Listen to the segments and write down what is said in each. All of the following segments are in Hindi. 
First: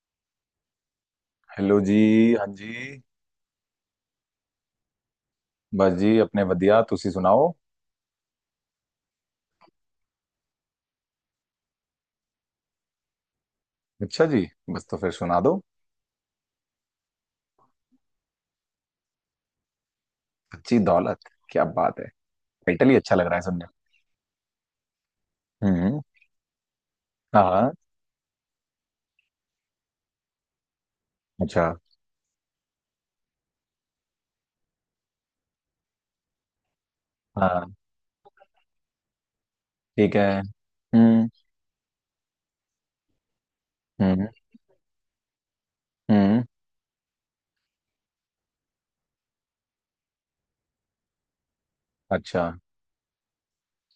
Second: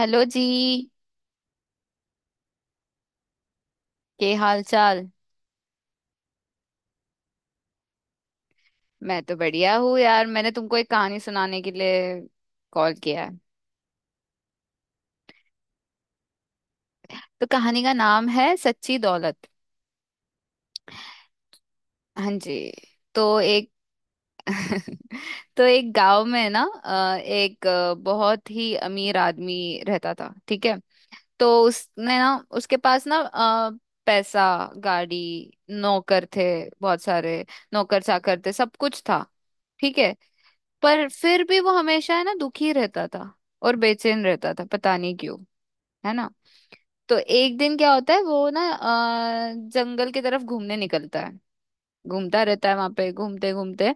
हेलो जी। हेलो जी। हाँ जी। के हाल चाल। बस जी अपने वधिया तुसी सुनाओ। मैं तो बढ़िया हूँ यार मैंने तुमको एक कहानी सुनाने के लिए कॉल किया है। अच्छा जी। बस तो फिर सुना दो। तो कहानी का नाम है सच्ची दौलत। अच्छी दौलत। क्या बात है। हाँ जी। टाइटल ही अच्छा लग रहा तो है सुनने एक तो में। हम्म। एक गांव में ना हाँ एक हाँ, बहुत ही अमीर आदमी रहता था। ठीक है। तो अच्छा। उसने ना उसके पास ना पैसा गाड़ी नौकर थे बहुत सारे हाँ नौकर चाकर थे सब कुछ था। ठीक है। ठीक है। पर हम्म फिर भी वो हमेशा है ना दुखी रहता था और बेचैन हम्म। रहता था पता नहीं क्यों है ना। हम्म। तो एक दिन क्या होता है वो ना जंगल की तरफ घूमने निकलता है। अच्छा। घूमता रहता है वहां पे घूमते घूमते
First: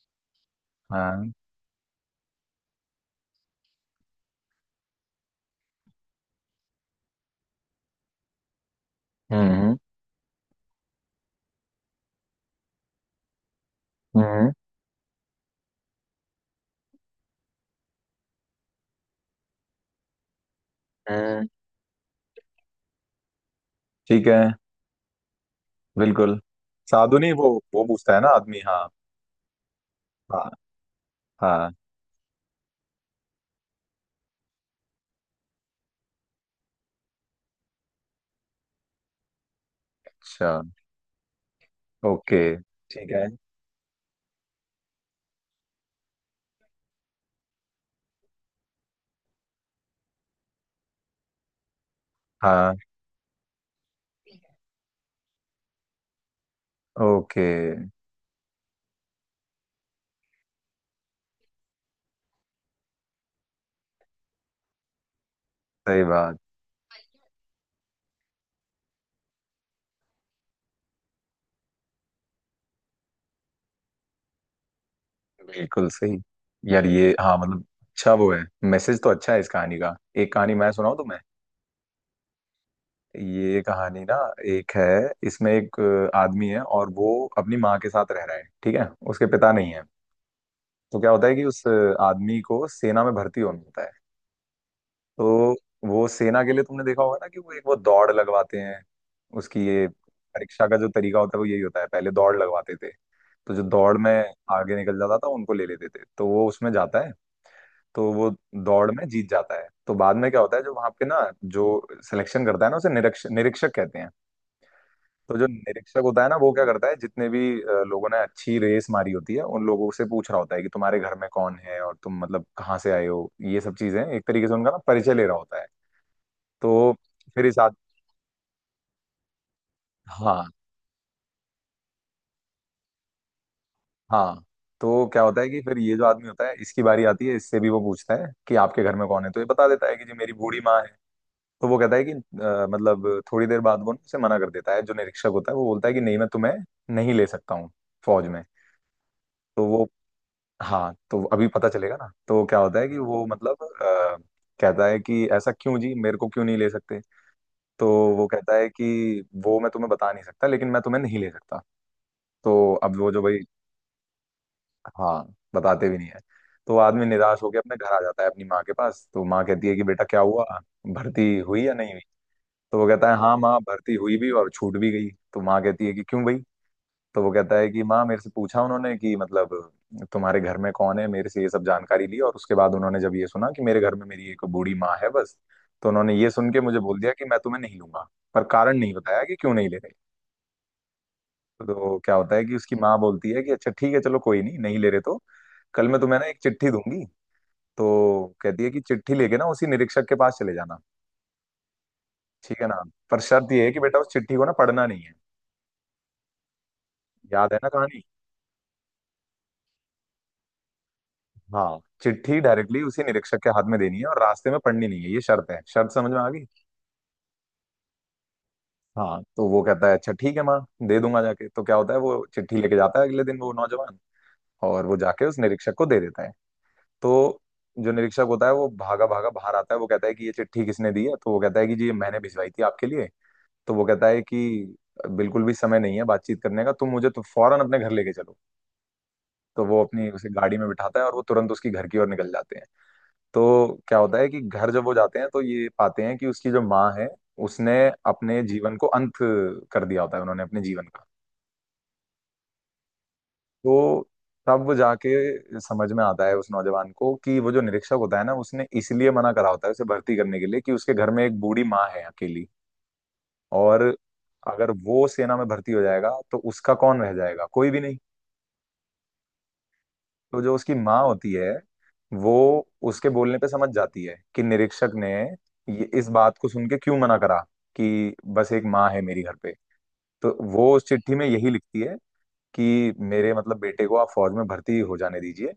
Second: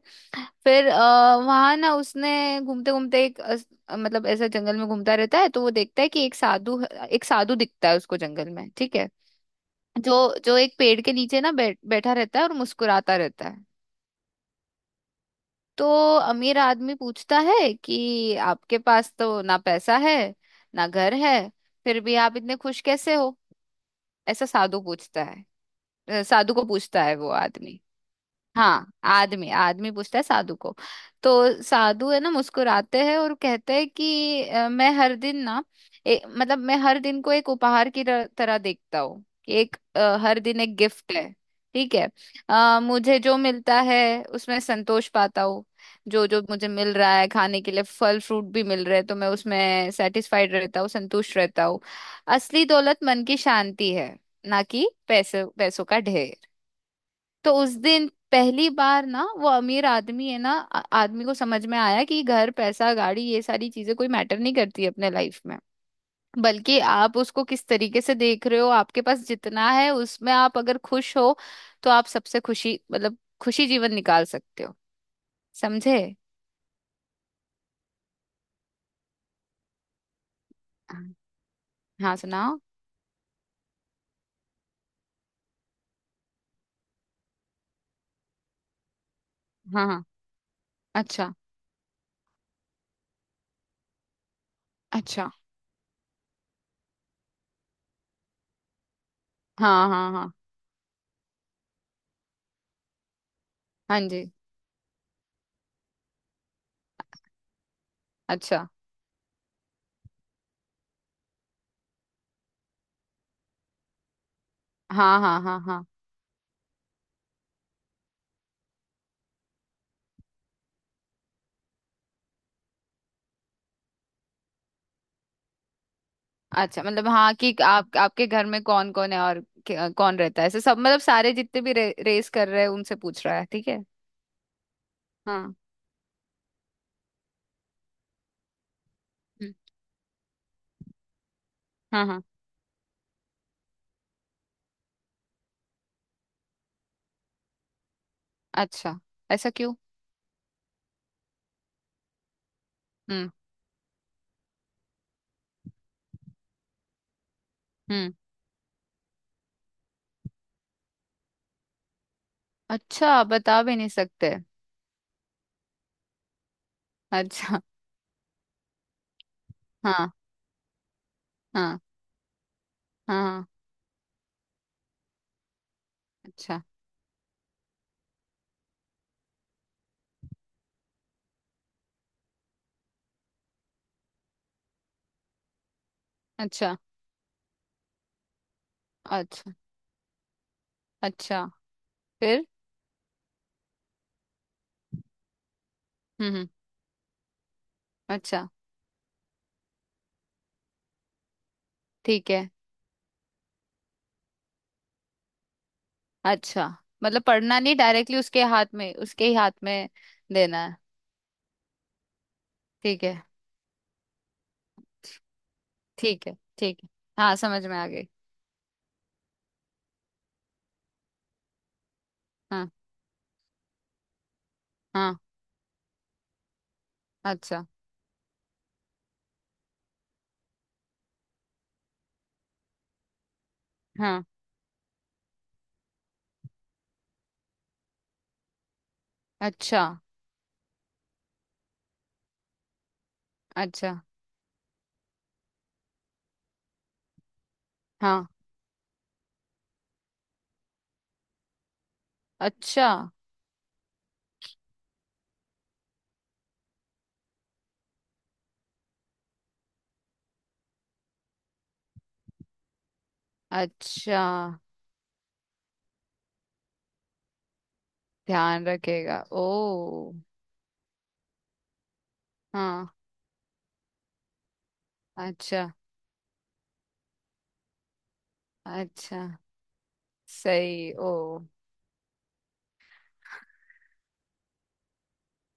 फिर हाँ। वहां ना उसने घूमते घूमते मतलब ऐसा जंगल में घूमता रहता है तो वो देखता है कि एक साधु दिखता है उसको जंगल में। ठीक है। हम्म। हम्म। जो जो एक पेड़ के नीचे ना बैठा रहता है और मुस्कुराता रहता है। हम्म। तो अमीर आदमी पूछता है कि आपके पास तो ना पैसा है ना घर है हम्म, फिर भी आप इतने खुश कैसे हो। ठीक है। ऐसा साधु पूछता है। बिल्कुल। साधु को पूछता है साधु वो नहीं, वो आदमी। वो पूछता है ना आदमी। हाँ। हाँ आदमी आदमी पूछता है हाँ साधु को। तो हाँ। साधु है ना मुस्कुराते हैं और कहते हैं कि मैं हर दिन ना मतलब मैं हर दिन को एक उपहार की तरह देखता हूँ कि हर अच्छा। दिन एक गिफ्ट है। ठीक है। ओके। ठीक मुझे है। जो मिलता है उसमें संतोष पाता हूँ। जो जो मुझे मिल रहा है खाने के लिए फल फ्रूट भी मिल रहे हैं तो मैं उसमें सेटिस्फाइड रहता हूँ संतुष्ट रहता हूँ। असली हाँ। दौलत मन की शांति है ना कि पैसे पैसों का ढेर। ओके। तो उस दिन पहली बार ना वो अमीर आदमी है ना आदमी को समझ में आया कि घर पैसा गाड़ी ये सारी चीजें कोई मैटर नहीं करती अपने लाइफ में। सही बात। बल्कि आप उसको किस तरीके से देख रहे हो आपके पास जितना है उसमें आप अगर खुश हो तो आप सबसे खुशी मतलब खुशी जीवन निकाल सकते हो। बिल्कुल समझे? सही। यार ये हाँ मतलब। अच्छा वो है। मैसेज तो अच्छा है इस कहानी का। एक कहानी मैं सुनाऊं हाँ तुम्हें। हाँ, सुनाओ। ये कहानी ना एक है। इसमें एक आदमी है और वो अपनी माँ के साथ रह रहा है। ठीक है, उसके पिता नहीं है। हाँ हाँ। तो क्या होता अच्छा। है कि उस आदमी को सेना में भर्ती होना होता है। अच्छा। तो वो सेना के लिए तुमने देखा होगा ना कि वो एक वो दौड़ लगवाते हैं। उसकी ये हाँ हाँ हाँ। परीक्षा का जो तरीका होता है वो यही होता है, पहले दौड़ लगवाते थे। तो जो दौड़ हाँ में जी। आगे निकल जाता था उनको ले लेते थे, तो वो उसमें जाता है। तो वो अच्छा। दौड़ में जीत जाता है, तो बाद में क्या होता है, जो वहां पे ना जो सिलेक्शन करता है ना उसे निरीक्षक निरीक्षक कहते हैं। हाँ तो हाँ जो हाँ हाँ। निरीक्षक होता है ना वो क्या करता है, जितने भी लोगों ने अच्छी रेस मारी होती है उन लोगों से पूछ रहा होता है कि तुम्हारे घर में कौन है और तुम मतलब कहाँ से आए हो, ये सब चीजें एक तरीके से उनका ना परिचय ले रहा होता है। अच्छा तो मतलब हाँ फिर कि इस आद आप आपके घर में कौन कौन है और कौन रहता हाँ है ऐसे सब मतलब सारे जितने भी रेस कर रहे हैं उनसे पूछ रहा है। ठीक है। हाँ। तो क्या होता है हाँ। कि फिर ये जो आदमी होता है इसकी बारी आती है, इससे भी वो पूछता है कि आपके घर में कौन है, तो ये हम्म। बता देता है कि जी मेरी बूढ़ी माँ है। तो वो कहता है हाँ कि हाँ। मतलब, थोड़ी देर बाद वो ना उसे मना कर देता है। जो निरीक्षक होता है वो बोलता है कि नहीं, मैं तुम्हें नहीं ले सकता हूँ फौज में। अच्छा। ऐसा तो क्यों? वो हाँ। तो अभी पता चलेगा ना। तो क्या होता है कि वो हम्म मतलब कहता है कि ऐसा क्यों जी, मेरे को क्यों नहीं ले सकते। तो हम्म। वो कहता है कि वो मैं तुम्हें बता नहीं सकता, लेकिन मैं तुम्हें नहीं ले सकता। तो अब वो जो अच्छा भाई। बता भी नहीं सकते। हाँ, बताते भी नहीं है। तो वो आदमी निराश होकर अच्छा। अपने घर आ जाता है अपनी माँ के पास, तो माँ कहती है कि बेटा हाँ क्या हुआ, भर्ती हुई या हाँ नहीं। तो वो कहता है हाँ हाँ हाँ। माँ, भर्ती हुई भी और छूट भी गई। तो माँ कहती है कि क्यों भाई। अच्छा। तो वो कहता है कि माँ मेरे से पूछा उन्होंने कि मतलब तुम्हारे घर में कौन है, मेरे से ये सब जानकारी ली और उसके बाद उन्होंने जब ये सुना कि मेरे घर में मेरी एक बूढ़ी माँ है बस, तो उन्होंने ये सुन के अच्छा। मुझे बोल दिया कि मैं तुम्हें नहीं लूंगा। पर कारण नहीं बताया कि क्यों अच्छा। नहीं ले रहे। अच्छा। तो क्या होता फिर? है कि उसकी माँ बोलती है कि अच्छा ठीक है चलो, कोई नहीं, नहीं ले रहे तो कल मैं तुम्हें ना एक हम्म। चिट्ठी दूंगी। तो अच्छा। कहती है कि चिट्ठी लेके ना उसी निरीक्षक के पास चले जाना। ठीक है। ठीक है ना। पर शर्त ये है कि बेटा उस चिट्ठी को ना पढ़ना नहीं है। अच्छा मतलब याद है पढ़ना ना नहीं कहानी। डायरेक्टली उसके हाथ में उसके ही हाथ में देना है। हाँ, चिट्ठी डायरेक्टली उसी ठीक है निरीक्षक के हाथ में देनी है और रास्ते में पढ़नी नहीं है, ये शर्त है, शर्त समझ में ठीक आ है गई। ठीक है। हाँ समझ में आ गई। हाँ तो वो कहता है अच्छा ठीक है माँ, दे दूंगा जाके। तो क्या होता है, वो चिट्ठी हाँ लेके जाता है अगले दिन, वो नौजवान, और वो हाँ। जाके उस निरीक्षक को दे देता है। तो अच्छा। जो निरीक्षक होता है वो भागा भागा बाहर आता है, वो कहता है कि ये चिट्ठी किसने दी है, तो वो कहता है कि जी ये मैंने भिजवाई थी आपके लिए। तो वो कहता है हाँ। कि बिल्कुल भी समय नहीं है बातचीत करने का, तुम मुझे तो फौरन अपने घर लेके चलो। तो वो अच्छा अपनी उसे गाड़ी में बिठाता है और वो तुरंत उसकी घर की ओर निकल जाते हैं। तो अच्छा। क्या होता है कि घर जब वो जाते हैं तो ये पाते हैं कि उसकी जो माँ है उसने हाँ। अपने जीवन को अंत कर दिया होता है, उन्होंने अपने जीवन का। अच्छा। तो तब वो जाके समझ में आता है उस नौजवान को कि वो जो निरीक्षक होता है ना उसने इसलिए मना करा होता है उसे भर्ती करने के लिए कि उसके घर में एक बूढ़ी माँ है अकेली। और अच्छा। अगर वो सेना में भर्ती हो जाएगा तो उसका कौन रह जाएगा, कोई भी नहीं। ध्यान रखेगा ओ। तो जो उसकी माँ होती है वो हाँ। उसके बोलने पे समझ जाती है कि निरीक्षक ने अच्छा। ये इस बात को सुन के क्यों मना करा, कि बस एक माँ है अच्छा। मेरी घर पे। तो वो उस सही चिट्ठी ओ। में यही लिखती है कि मेरे मतलब बेटे को आप फौज में भर्ती हो जाने दीजिए।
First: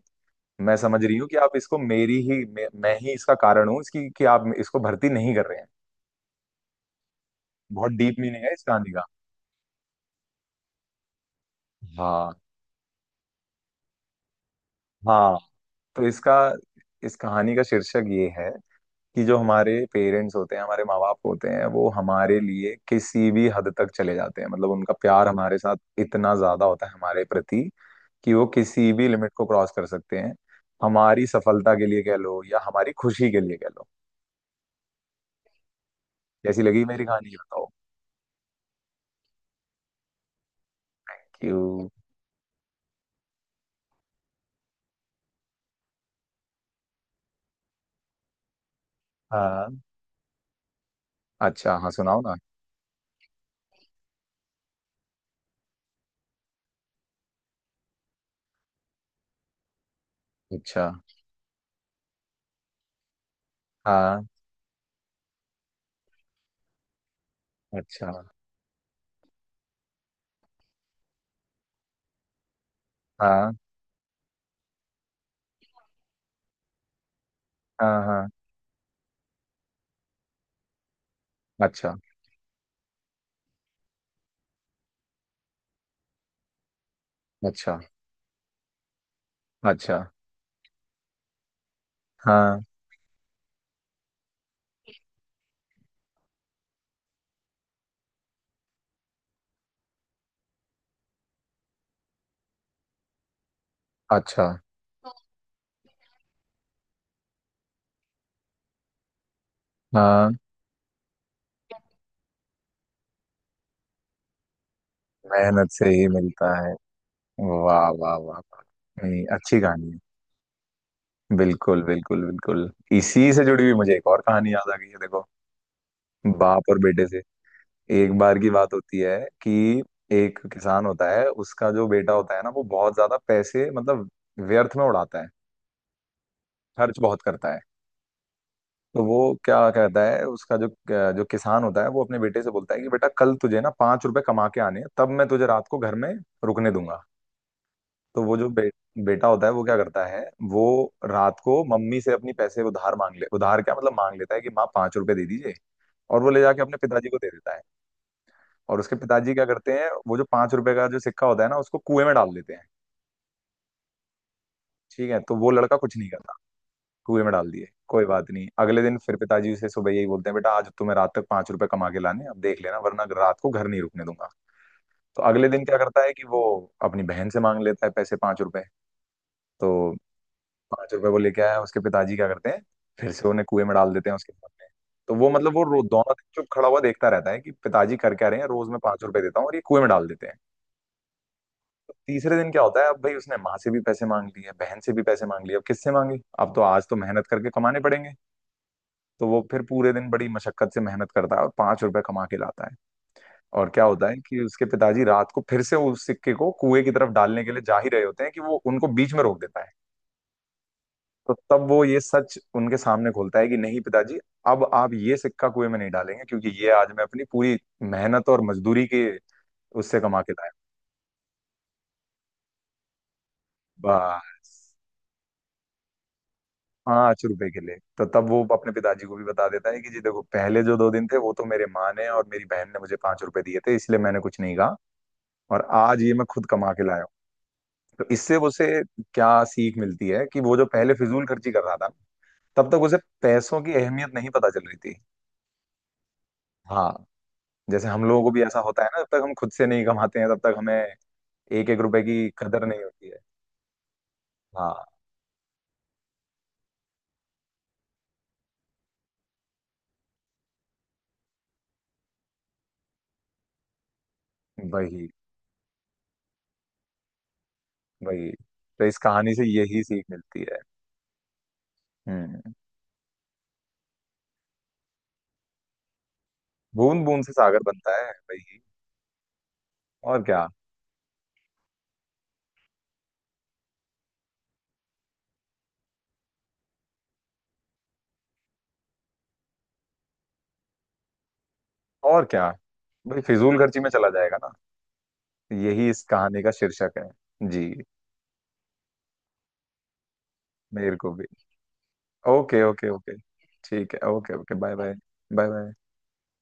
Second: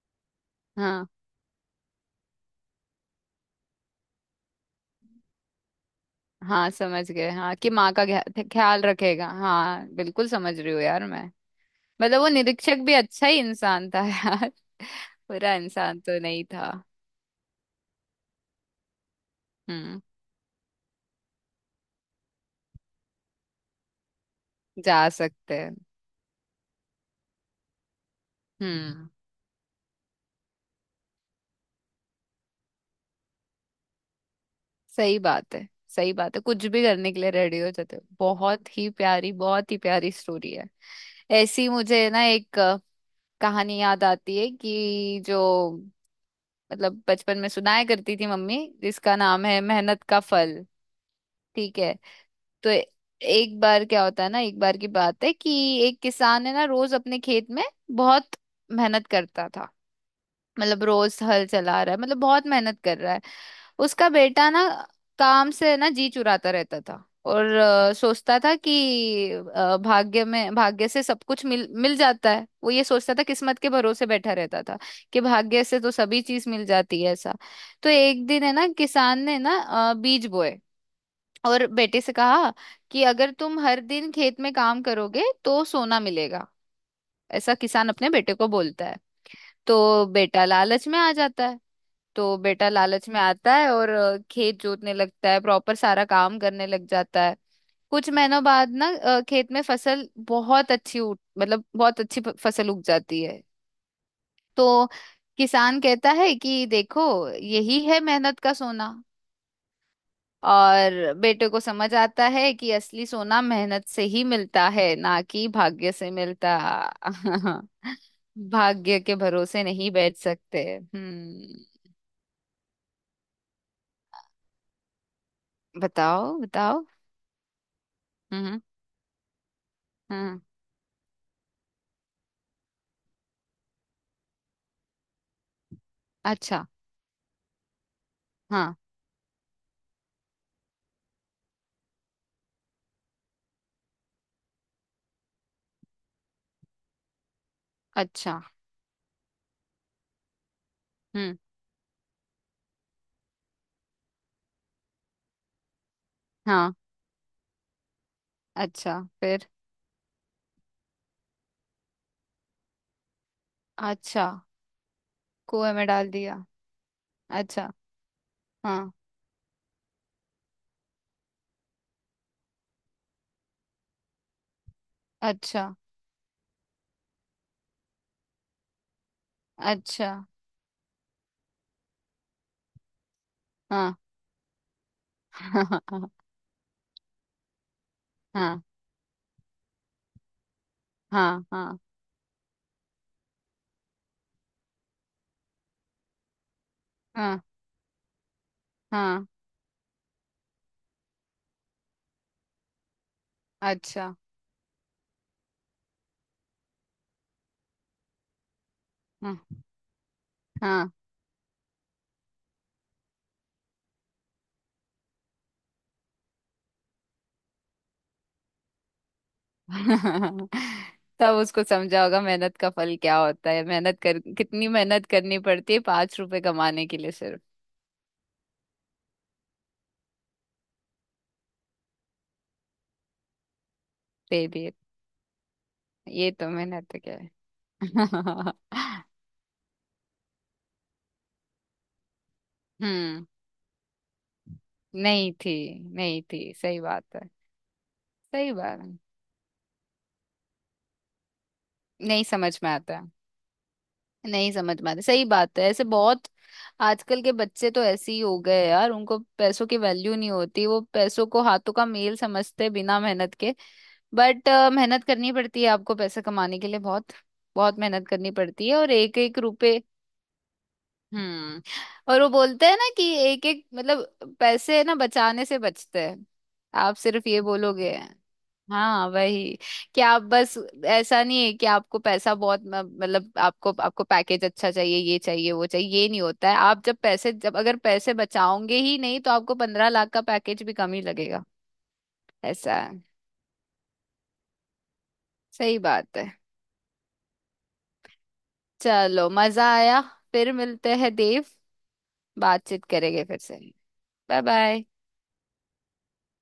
मैं समझ हाँ। रही हूँ कि आप इसको मेरी ही मैं ही इसका कारण हूँ इसकी कि आप इसको भर्ती नहीं कर रहे हैं। हाँ समझ गए हाँ कि बहुत माँ का डीप मीनिंग है इस ख्याल कहानी का। रखेगा हाँ बिल्कुल समझ रही हूँ यार मैं। मतलब वो हाँ। निरीक्षक भी अच्छा ही इंसान था यार हाँ। बुरा इंसान तो तो इसका नहीं था। इस कहानी का शीर्षक ये है कि जो हमारे हम्म। पेरेंट्स होते हैं, हमारे माँ बाप होते हैं, वो हमारे लिए किसी भी हद तक चले जाते हैं, मतलब उनका जा प्यार सकते हमारे हैं। साथ इतना ज्यादा होता है हमारे प्रति कि वो किसी भी हम्म। लिमिट को क्रॉस कर सकते हैं, हमारी सफलता के लिए कह लो या हमारी खुशी के लिए कह लो। सही बात है। सही बात है कैसी कुछ भी लगी मेरी करने के कहानी, लिए ये रेडी बताओ। हो जाते हो बहुत ही प्यारी स्टोरी है। ऐसी क्यों। मुझे ना एक कहानी याद आती है कि जो मतलब बचपन में सुनाया करती थी मम्मी जिसका नाम है हाँ। मेहनत का फल। अच्छा ठीक हाँ, है। सुनाओ ना। तो एक बार क्या होता है ना एक बार की बात है कि एक किसान है ना रोज अपने खेत में बहुत मेहनत करता था। मतलब अच्छा। रोज हल चला रहा है मतलब बहुत मेहनत कर रहा है। उसका हाँ। बेटा ना काम से ना जी चुराता रहता था और अच्छा। सोचता था कि भाग्य से सब कुछ मिल मिल जाता है वो ये सोचता था हाँ किस्मत के भरोसे बैठा रहता था कि भाग्य से तो सभी चीज मिल जाती है ऐसा। तो हाँ एक हाँ। दिन है ना किसान ने ना बीज बोए और अच्छा। बेटे से कहा कि अगर तुम हर दिन खेत में काम करोगे तो सोना मिलेगा। ऐसा अच्छा। किसान अपने बेटे को बोलता है। अच्छा। तो बेटा लालच में आ जाता है। तो हाँ। बेटा लालच में आता है और खेत जोतने लगता है प्रॉपर सारा काम करने लग जाता है। कुछ महीनों बाद ना खेत में फसल बहुत अच्छी उठ मतलब बहुत अच्छी फसल उग जाती है। अच्छा। तो किसान कहता है कि देखो यही है मेहनत का सोना। हाँ, और बेटे को समझ आता है कि असली सोना मेहनत से ही मिलता है ना कि मेहनत से भाग्य ही से मिलता मिलता। है। वाह। वाह वाह भाग्य वाह के नहीं, अच्छी भरोसे नहीं कहानी है। बैठ सकते। बिल्कुल हम्म। बिल्कुल बिल्कुल। इसी से जुड़ी हुई मुझे एक और कहानी याद आ गई है, देखो। बताओ बाप और बताओ। बेटे से, एक बार की हम्म बात होती है कि एक हम्म। किसान होता है, उसका जो बेटा होता है ना वो बहुत ज्यादा पैसे मतलब व्यर्थ में उड़ाता है, अच्छा। खर्च बहुत करता है। हाँ। तो वो क्या कहता है, उसका जो जो किसान होता है वो अपने बेटे से बोलता है कि बेटा कल तुझे ना 5 रुपए कमा के आने हैं, तब मैं तुझे रात को घर में रुकने दूंगा। तो वो अच्छा। जो बेटा होता है, वो क्या करता है, वो हम्म। रात को मम्मी से अपनी पैसे उधार मांग ले उधार क्या मतलब मांग लेता है कि माँ 5 रुपए दे दीजिए। और वो ले जाके हाँ। अपने पिताजी को दे देता है। और उसके अच्छा पिताजी क्या फिर? करते हैं, वो जो 5 रुपए का जो सिक्का होता है ना उसको कुएं में डाल देते हैं। अच्छा। ठीक है, तो वो कुएं लड़का में कुछ नहीं डाल करता। दिया। कुएं में डाल दिए। अच्छा। कोई बात नहीं, अगले हाँ। दिन फिर पिताजी उसे सुबह यही बोलते हैं, बेटा आज तुम्हें रात तक 5 रुपए कमा के लाने, अब देख लेना, वरना रात को घर नहीं रुकने दूंगा। तो अगले दिन अच्छा। क्या करता है कि वो अपनी बहन से मांग लेता है पैसे 5 रुपए। तो अच्छा। 5 रुपए वो लेके आया, उसके पिताजी क्या करते हैं, फिर से उन्हें कुएं में डाल हाँ देते हैं उसके सामने। तो वो मतलब वो हाँ दोनों दिन चुप खड़ा हुआ देखता रहता है कि पिताजी कर क्या रहे हैं, हाँ। रोज मैं 5 रुपए देता हूँ और ये कुएं में डाल देते हैं। हाँ हाँ तो तीसरे दिन क्या होता है, अब भाई उसने माँ से भी पैसे मांग लिए, बहन से भी पैसे मांग लिए, अब किससे मांगे, अब तो आज तो मेहनत हाँ। करके कमाने पड़ेंगे। तो हाँ वो फिर पूरे दिन बड़ी मशक्कत से मेहनत करता है और 5 रुपए कमा के लाता है। और क्या होता अच्छा। है कि उसके पिताजी रात को फिर से उस सिक्के को कुएं की तरफ डालने के लिए जा ही रहे होते हैं कि वो उनको बीच में रोक हाँ देता है। हाँ। तो तब वो ये सच उनके सामने खोलता है कि नहीं पिताजी, अब आप ये सिक्का कुएं में नहीं डालेंगे क्योंकि ये आज मैं अपनी पूरी मेहनत और मजदूरी के उससे कमा के लाया तब उसको समझा होगा मेहनत का फल क्या होता है हूं। मेहनत कर बस कितनी मेहनत करनी पड़ती है 5 रुपए कमाने के लिए पांच सिर्फ। रुपए के लिए। तो तब वो अपने पिताजी को भी बता देता है कि जी देखो, पहले जो 2 दिन थे वो तो मेरे माँ ने और मेरी बहन ने मुझे 5 रुपए दिए थे इसलिए मैंने कुछ दे नहीं दिए। कहा। और आज ये मैं ये खुद तो कमा के मेहनत लाया हूँ। क्या है। तो इससे उसे क्या सीख मिलती है कि वो जो पहले फिजूल खर्ची कर रहा था तब तक उसे हम्म। पैसों की अहमियत नहीं पता चल रही थी। नहीं थी। नहीं थी सही हाँ। बात है। जैसे हम लोगों को भी सही ऐसा बात होता है ना, है। जब तक हम खुद से नहीं कमाते हैं तब तक हमें एक एक रुपए नहीं की समझ कदर में नहीं आता होती है। है। नहीं समझ हाँ। में आता सही बात है ऐसे बहुत। आजकल के बच्चे तो ऐसे ही हो गए यार उनको पैसों की वैल्यू नहीं होती वो पैसों को हाथों का मेल समझते बिना मेहनत के। बट मेहनत वही। करनी पड़ती है आपको पैसा कमाने के लिए बहुत बहुत मेहनत वही। करनी पड़ती है तो और इस एक कहानी एक से रुपए। यही सीख मिलती है। हम्म। और वो हम्म। बोलते हैं ना कि एक एक मतलब पैसे ना बचाने से बचते हैं। आप बूंद बूंद सिर्फ से ये सागर बोलोगे। बनता है, वही। हाँ वही कि आप और क्या। बस ऐसा नहीं है कि आपको पैसा बहुत मतलब आपको आपको पैकेज अच्छा चाहिए ये चाहिए वो चाहिए ये नहीं होता है आप जब पैसे जब अगर पैसे बचाओगे ही नहीं तो आपको 15 लाख का पैकेज भी कम ही लगेगा। और क्या। ऐसा है। भाई फिजूल खर्ची में चला जाएगा ना। सही यही इस बात है। कहानी का शीर्षक है। जी। चलो मजा आया। फिर मिलते मेरे को हैं भी। देव। ओके बातचीत ओके ओके। करेंगे फिर से। ठीक है, okay bye okay, bye bye. Bye. Bye bye.